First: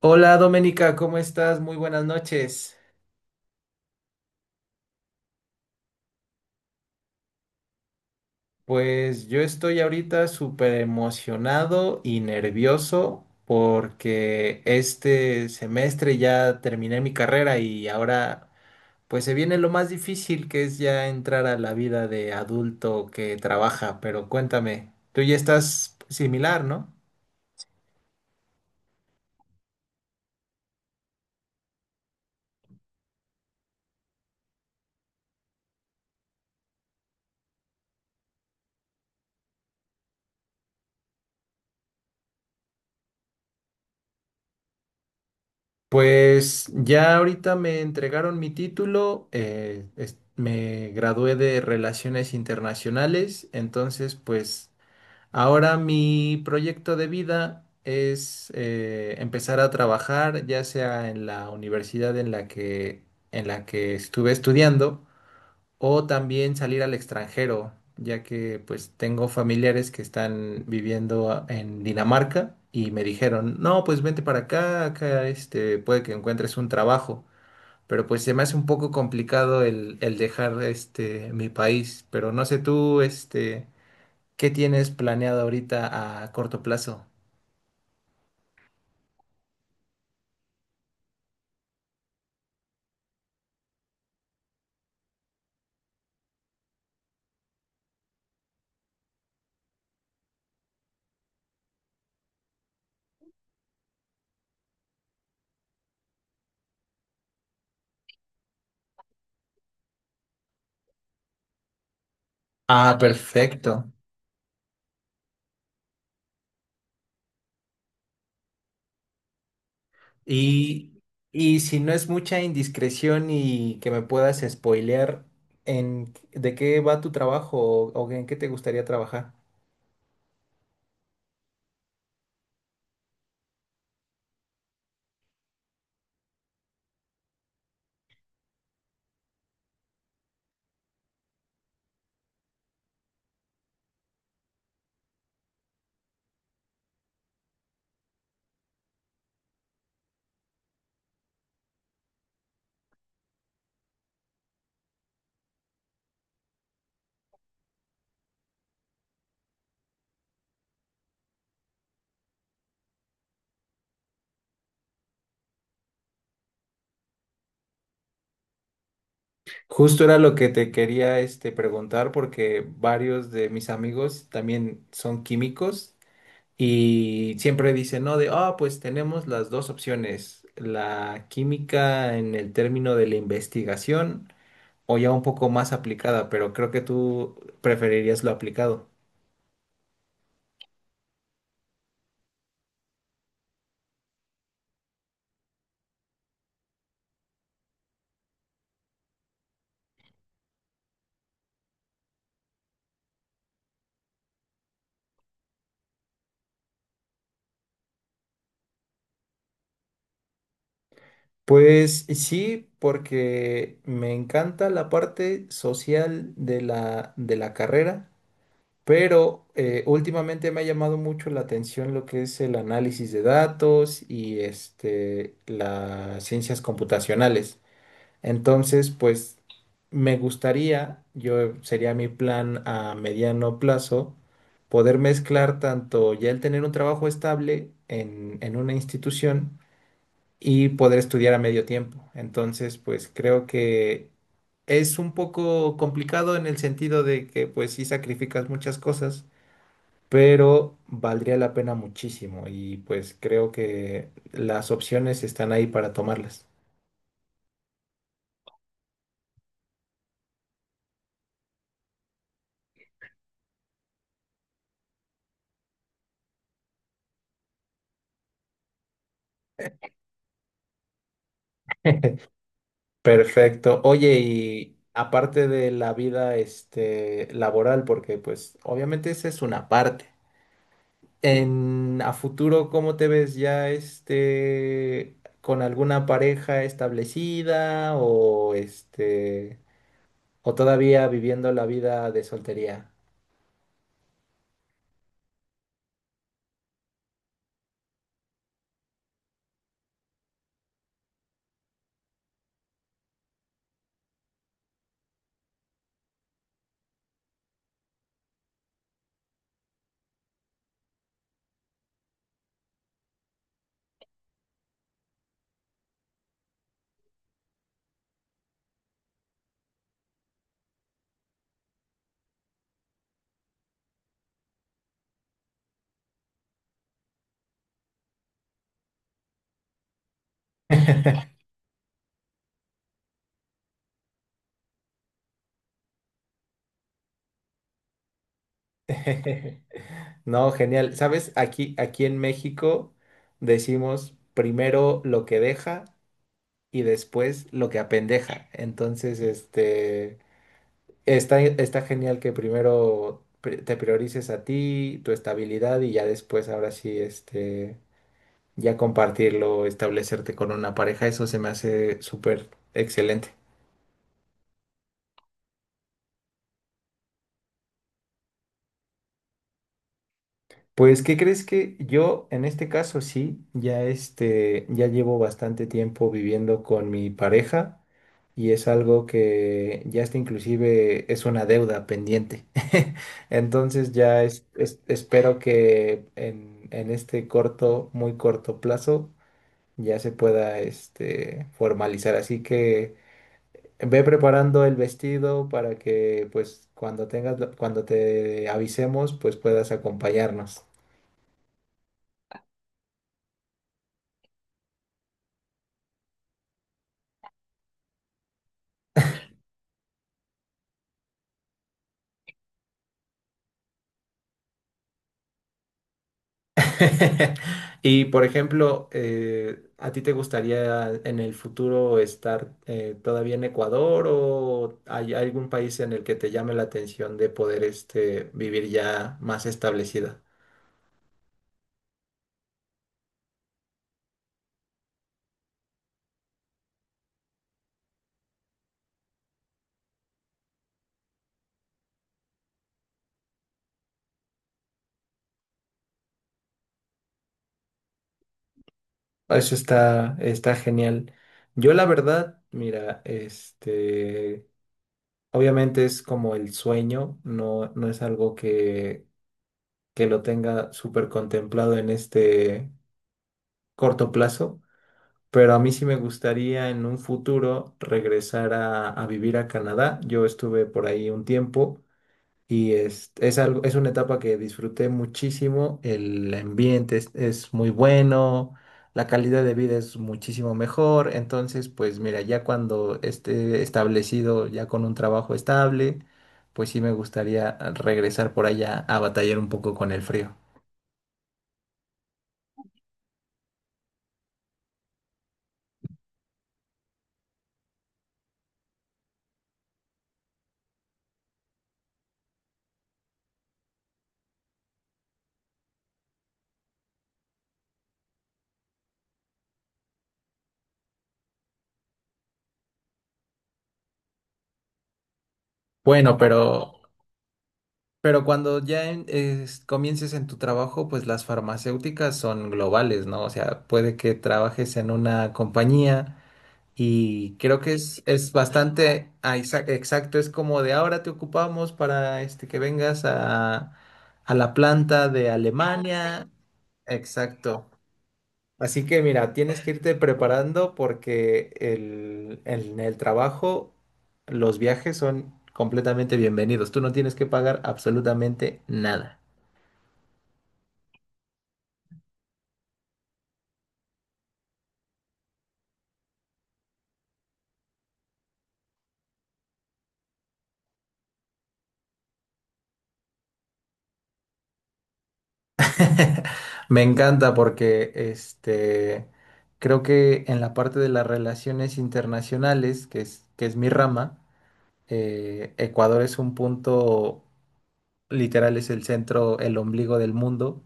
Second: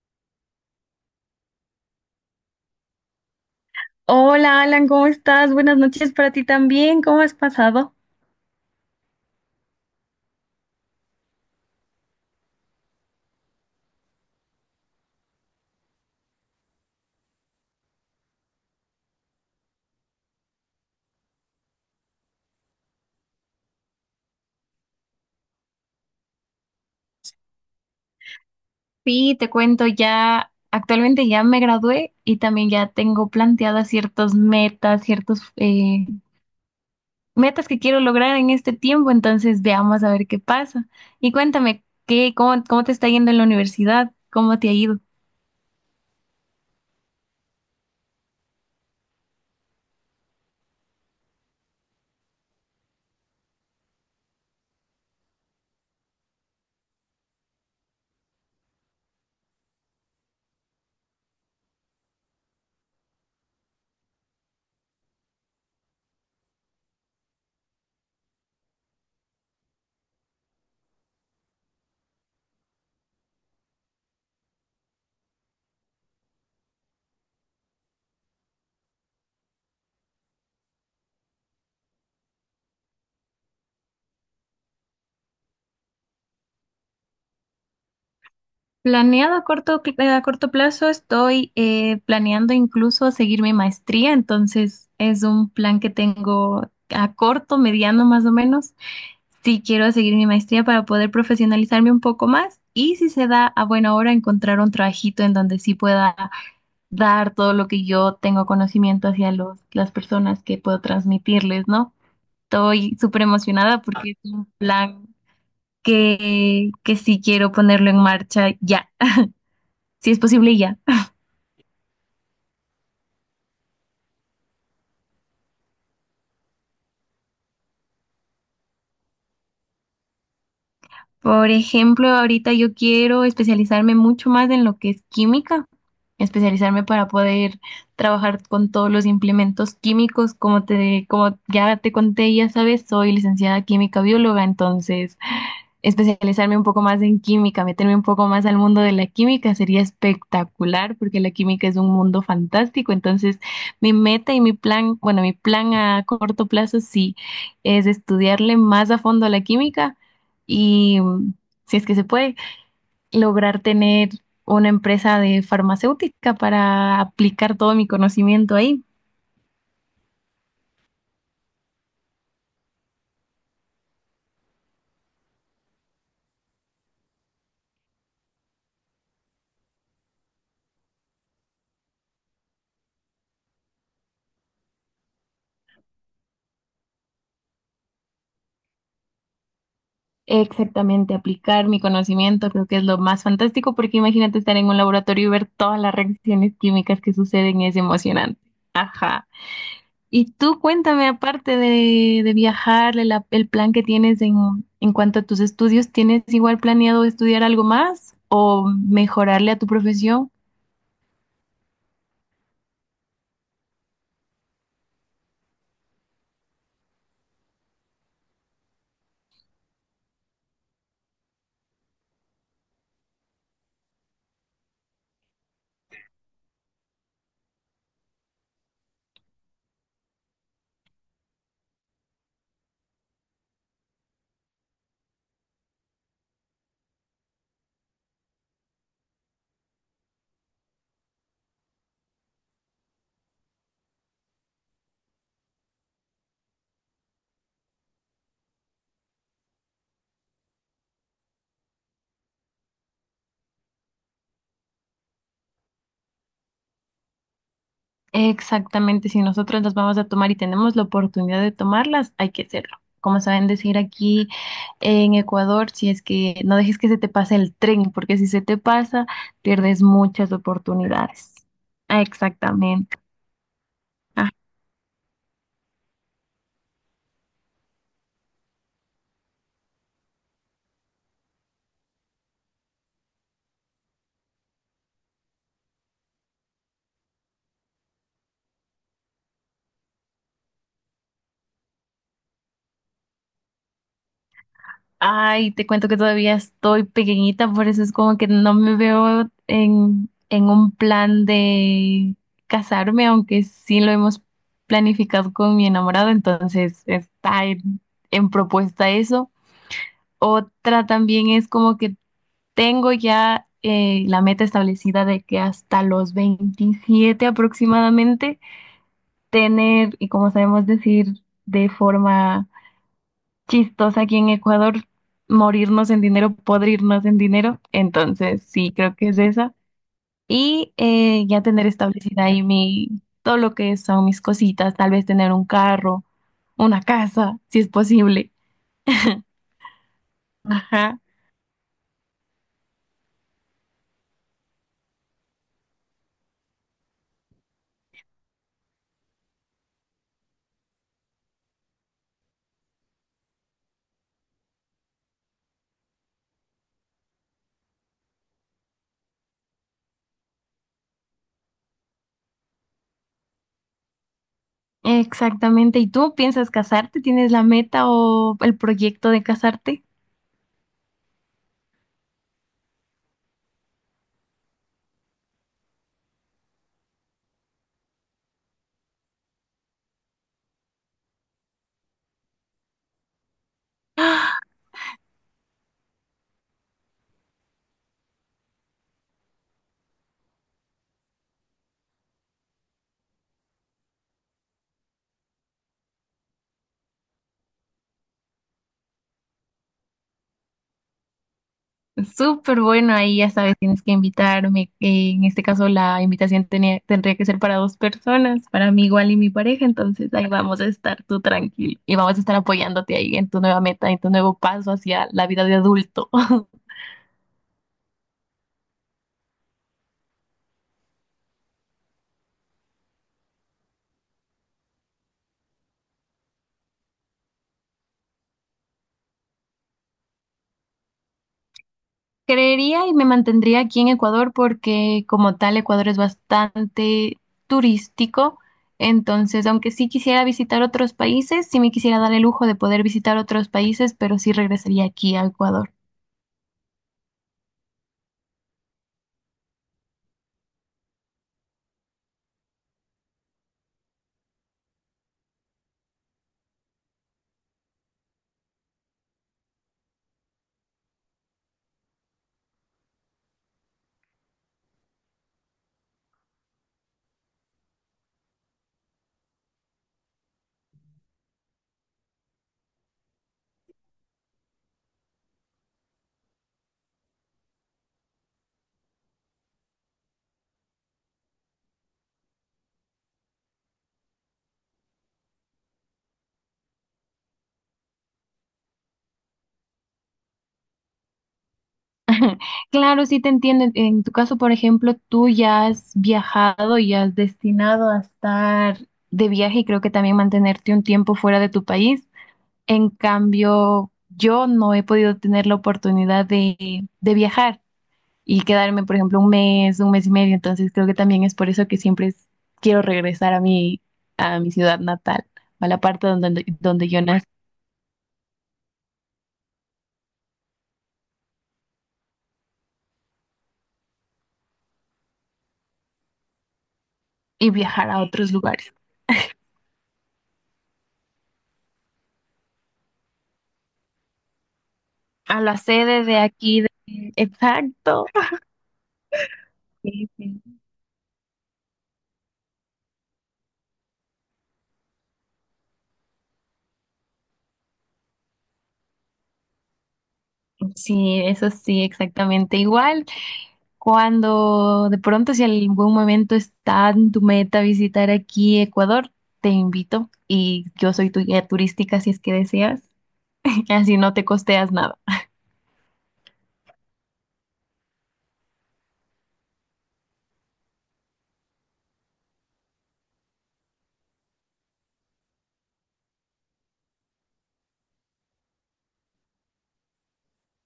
Hola Doménica, ¿cómo estás? Muy buenas noches. Hola Alan, ¿cómo estás? Buenas noches para ti también. ¿Cómo has pasado? Pues yo estoy ahorita súper emocionado y nervioso porque este semestre ya terminé mi carrera y ahora pues se viene lo más difícil, que es ya entrar a la vida de adulto que trabaja. Pero cuéntame, tú ya estás similar, ¿no? Sí, te cuento, ya actualmente ya me gradué y también ya tengo planteadas ciertas metas, ciertos metas que quiero lograr en este tiempo, entonces veamos a ver qué pasa. Y cuéntame, ¿qué, cómo, cómo te está yendo en la universidad? ¿Cómo te ha ido? Pues ya ahorita me entregaron mi título, me gradué de Relaciones Internacionales, entonces pues ahora mi proyecto de vida es empezar a trabajar, ya sea en la universidad en la que estuve estudiando, o también salir al extranjero, ya que pues tengo familiares que están viviendo en Dinamarca y me dijeron, no, pues vente para acá, acá este, puede que encuentres un trabajo, pero pues se me hace un poco complicado el dejar este, mi país, pero no sé tú, este, ¿qué tienes planeado ahorita a corto plazo? Planeado a corto, a corto plazo, estoy planeando incluso seguir mi maestría, entonces es un plan que tengo a corto, mediano más o menos. Sí, quiero seguir mi maestría para poder profesionalizarme un poco más y si se da a buena hora encontrar un trabajito en donde sí pueda dar todo lo que yo tengo conocimiento hacia los, las personas que puedo transmitirles, ¿no? Ah, Estoy súper emocionada perfecto. porque es un plan que sí quiero ponerlo en marcha ya, si es posible ya. Y, y si no es mucha indiscreción y que me puedas spoilear en de qué va tu trabajo o en qué te gustaría trabajar. Por ejemplo, ahorita yo quiero especializarme mucho más en lo que es química, especializarme para poder trabajar con todos los implementos químicos, como te, como ya te conté, ya sabes, soy licenciada química bióloga, entonces especializarme un poco más en química, meterme un poco más al mundo de la química, sería espectacular porque la química es un mundo fantástico. Entonces, mi meta y mi plan, bueno, mi plan a corto plazo sí es estudiarle más a fondo a la química y, si es que se puede, lograr tener una empresa de farmacéutica para aplicar todo mi conocimiento ahí. Justo era lo que te quería este, preguntar, porque varios de mis amigos también son químicos y siempre dicen, no, de, ah, pues tenemos las dos opciones, la química en el término de la investigación o ya un poco más aplicada, pero creo que tú preferirías lo aplicado. Exactamente, aplicar mi conocimiento creo que es lo más fantástico porque imagínate estar en un laboratorio y ver todas las reacciones químicas que suceden, es emocionante. Y tú cuéntame, aparte de viajar, el plan que tienes en cuanto a tus estudios, ¿tienes igual planeado estudiar algo más o mejorarle a tu profesión? Pues sí, porque me encanta la parte social de la carrera, pero últimamente me ha llamado mucho la atención lo que es el análisis de datos y este, las ciencias computacionales. Entonces, pues me gustaría, yo sería mi plan a mediano plazo, poder mezclar tanto ya el tener un trabajo estable en una institución, y poder estudiar a medio tiempo. Entonces, pues creo que es un poco complicado en el sentido de que pues sí sacrificas muchas cosas, pero valdría la pena muchísimo, y pues creo que las opciones están ahí para tomarlas. Exactamente, si nosotros las vamos a tomar y tenemos la oportunidad de tomarlas, hay que hacerlo. Como saben decir aquí en Ecuador, si es que no dejes que se te pase el tren, porque si se te pasa, pierdes muchas oportunidades. Ah, exactamente. Perfecto. Oye, Ah, y aparte de la vida este laboral, porque pues obviamente esa es una parte. En a futuro, ¿cómo te ves ya este con alguna pareja establecida, o este o todavía viviendo la vida de soltería? ay, te cuento que todavía estoy pequeñita, por eso es como que no me veo en un plan de casarme, aunque sí lo hemos planificado con mi enamorado, entonces está en propuesta eso. Otra también es como que tengo ya la meta establecida de que hasta los 27 aproximadamente tener, y como sabemos decir de forma chistosa aquí en Ecuador, morirnos en dinero, podrirnos en dinero. Entonces, sí, creo que es esa. Y ya tener establecida ahí mi, todo lo que son mis cositas, tal vez tener un carro, una casa, si es posible. No, genial. Ajá. ¿Sabes? Aquí en México decimos primero lo que deja y después lo que apendeja. Entonces, este, está genial que primero te priorices a ti, tu estabilidad, y ya después ahora sí este ya compartirlo, establecerte con una pareja, eso se me hace súper excelente. Exactamente. ¿Y tú piensas casarte? ¿Tienes la meta o el proyecto de casarte? Pues, ¿qué crees? Que yo en este caso sí, ya este, ya llevo bastante tiempo viviendo con mi pareja y es algo que ya está, inclusive es una deuda pendiente. Entonces ya espero que en este corto, muy corto plazo ya se pueda este, formalizar. Así que ve preparando el vestido para que, pues, cuando tengas, cuando te avisemos, pues puedas acompañarnos. Súper bueno, ahí ya sabes, tienes que invitarme. En este caso, la invitación tendría que ser para dos personas, para mí igual y mi pareja. Entonces, ahí vamos a estar tú tranquilo y vamos a estar apoyándote ahí en tu nueva meta, en tu nuevo paso hacia la vida de adulto. Y, por ejemplo, ¿a ti te gustaría en el futuro estar todavía en Ecuador, o hay algún país en el que te llame la atención de poder este, vivir ya más establecida? Creería y me mantendría aquí en Ecuador porque como tal Ecuador es bastante turístico, entonces aunque sí quisiera visitar otros países, sí me quisiera dar el lujo de poder visitar otros países, pero sí regresaría aquí a Ecuador. Eso está genial. Yo la verdad, mira, este, obviamente es como el sueño, no, no es algo que lo tenga súper contemplado en este corto plazo, pero a mí sí me gustaría en un futuro regresar a vivir a Canadá. Yo estuve por ahí un tiempo y es algo, es una etapa que disfruté muchísimo. El ambiente es muy bueno, la calidad de vida es muchísimo mejor. Entonces, pues mira, ya cuando esté establecido, ya con un trabajo estable, pues sí me gustaría regresar por allá a batallar un poco con el frío. Claro, sí te entiendo. En tu caso, por ejemplo, tú ya has viajado y has destinado a estar de viaje y creo que también mantenerte un tiempo fuera de tu país. En cambio, yo no he podido tener la oportunidad de viajar. Y quedarme, por ejemplo, un mes y medio. Entonces creo que también es por eso que siempre quiero regresar a mi ciudad natal, a la parte Bueno, donde, donde yo nací pero cuando ya comiences en tu trabajo, pues las farmacéuticas son globales, ¿no? O sea, puede que trabajes en una compañía. Y y creo que viajar a es otros lugares. bastante ah, exacto, es como de ahora te ocupamos para este, que vengas a la planta de ah, sí, A la sede de Alemania. aquí. Exacto. Exacto. Así que mira, tienes que irte Sí, sí. preparando porque el, en el trabajo los viajes son completamente bienvenidos. Tú no tienes que pagar absolutamente nada. Sí, eso sí, exactamente. Igual cuando de pronto, si en algún momento está en tu meta visitar aquí Ecuador, te invito y yo soy tu guía turística si es que deseas. Así no te costeas nada. Me encanta, porque este creo que en la parte de las relaciones internacionales, que es mi rama, Ecuador es un punto, literal, es el centro, el ombligo del mundo.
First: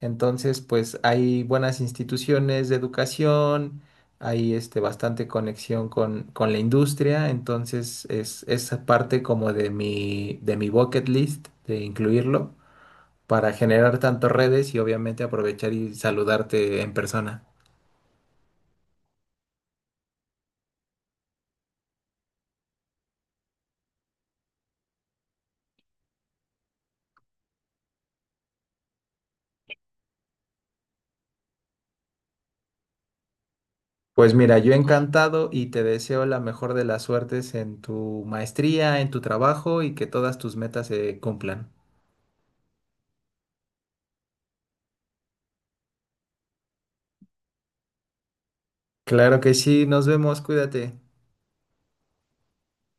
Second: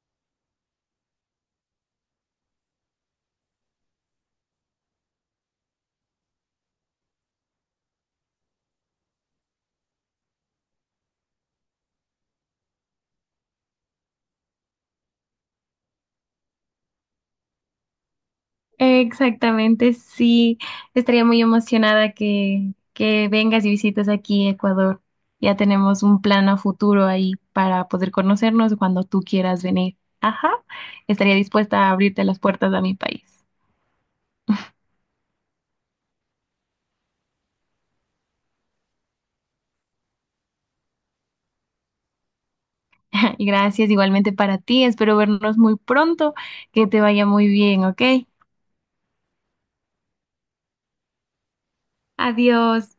Entonces, pues hay buenas instituciones de educación, hay este, bastante conexión con la industria. Entonces, es parte como de mi bucket list de incluirlo para generar tantas redes y obviamente aprovechar y saludarte en persona. Exactamente, sí. Estaría muy emocionada que vengas y visites aquí Ecuador. Ya tenemos un plan a futuro ahí para poder conocernos cuando tú quieras venir. Ajá, estaría dispuesta a abrirte las puertas a mi país. Pues mira, yo encantado, y te deseo la mejor de las suertes en tu maestría, en tu trabajo, y que todas tus metas se cumplan. Y gracias igualmente para ti. Espero vernos muy pronto. Que te vaya muy bien, ¿ok? Claro que sí, nos vemos, cuídate. Adiós.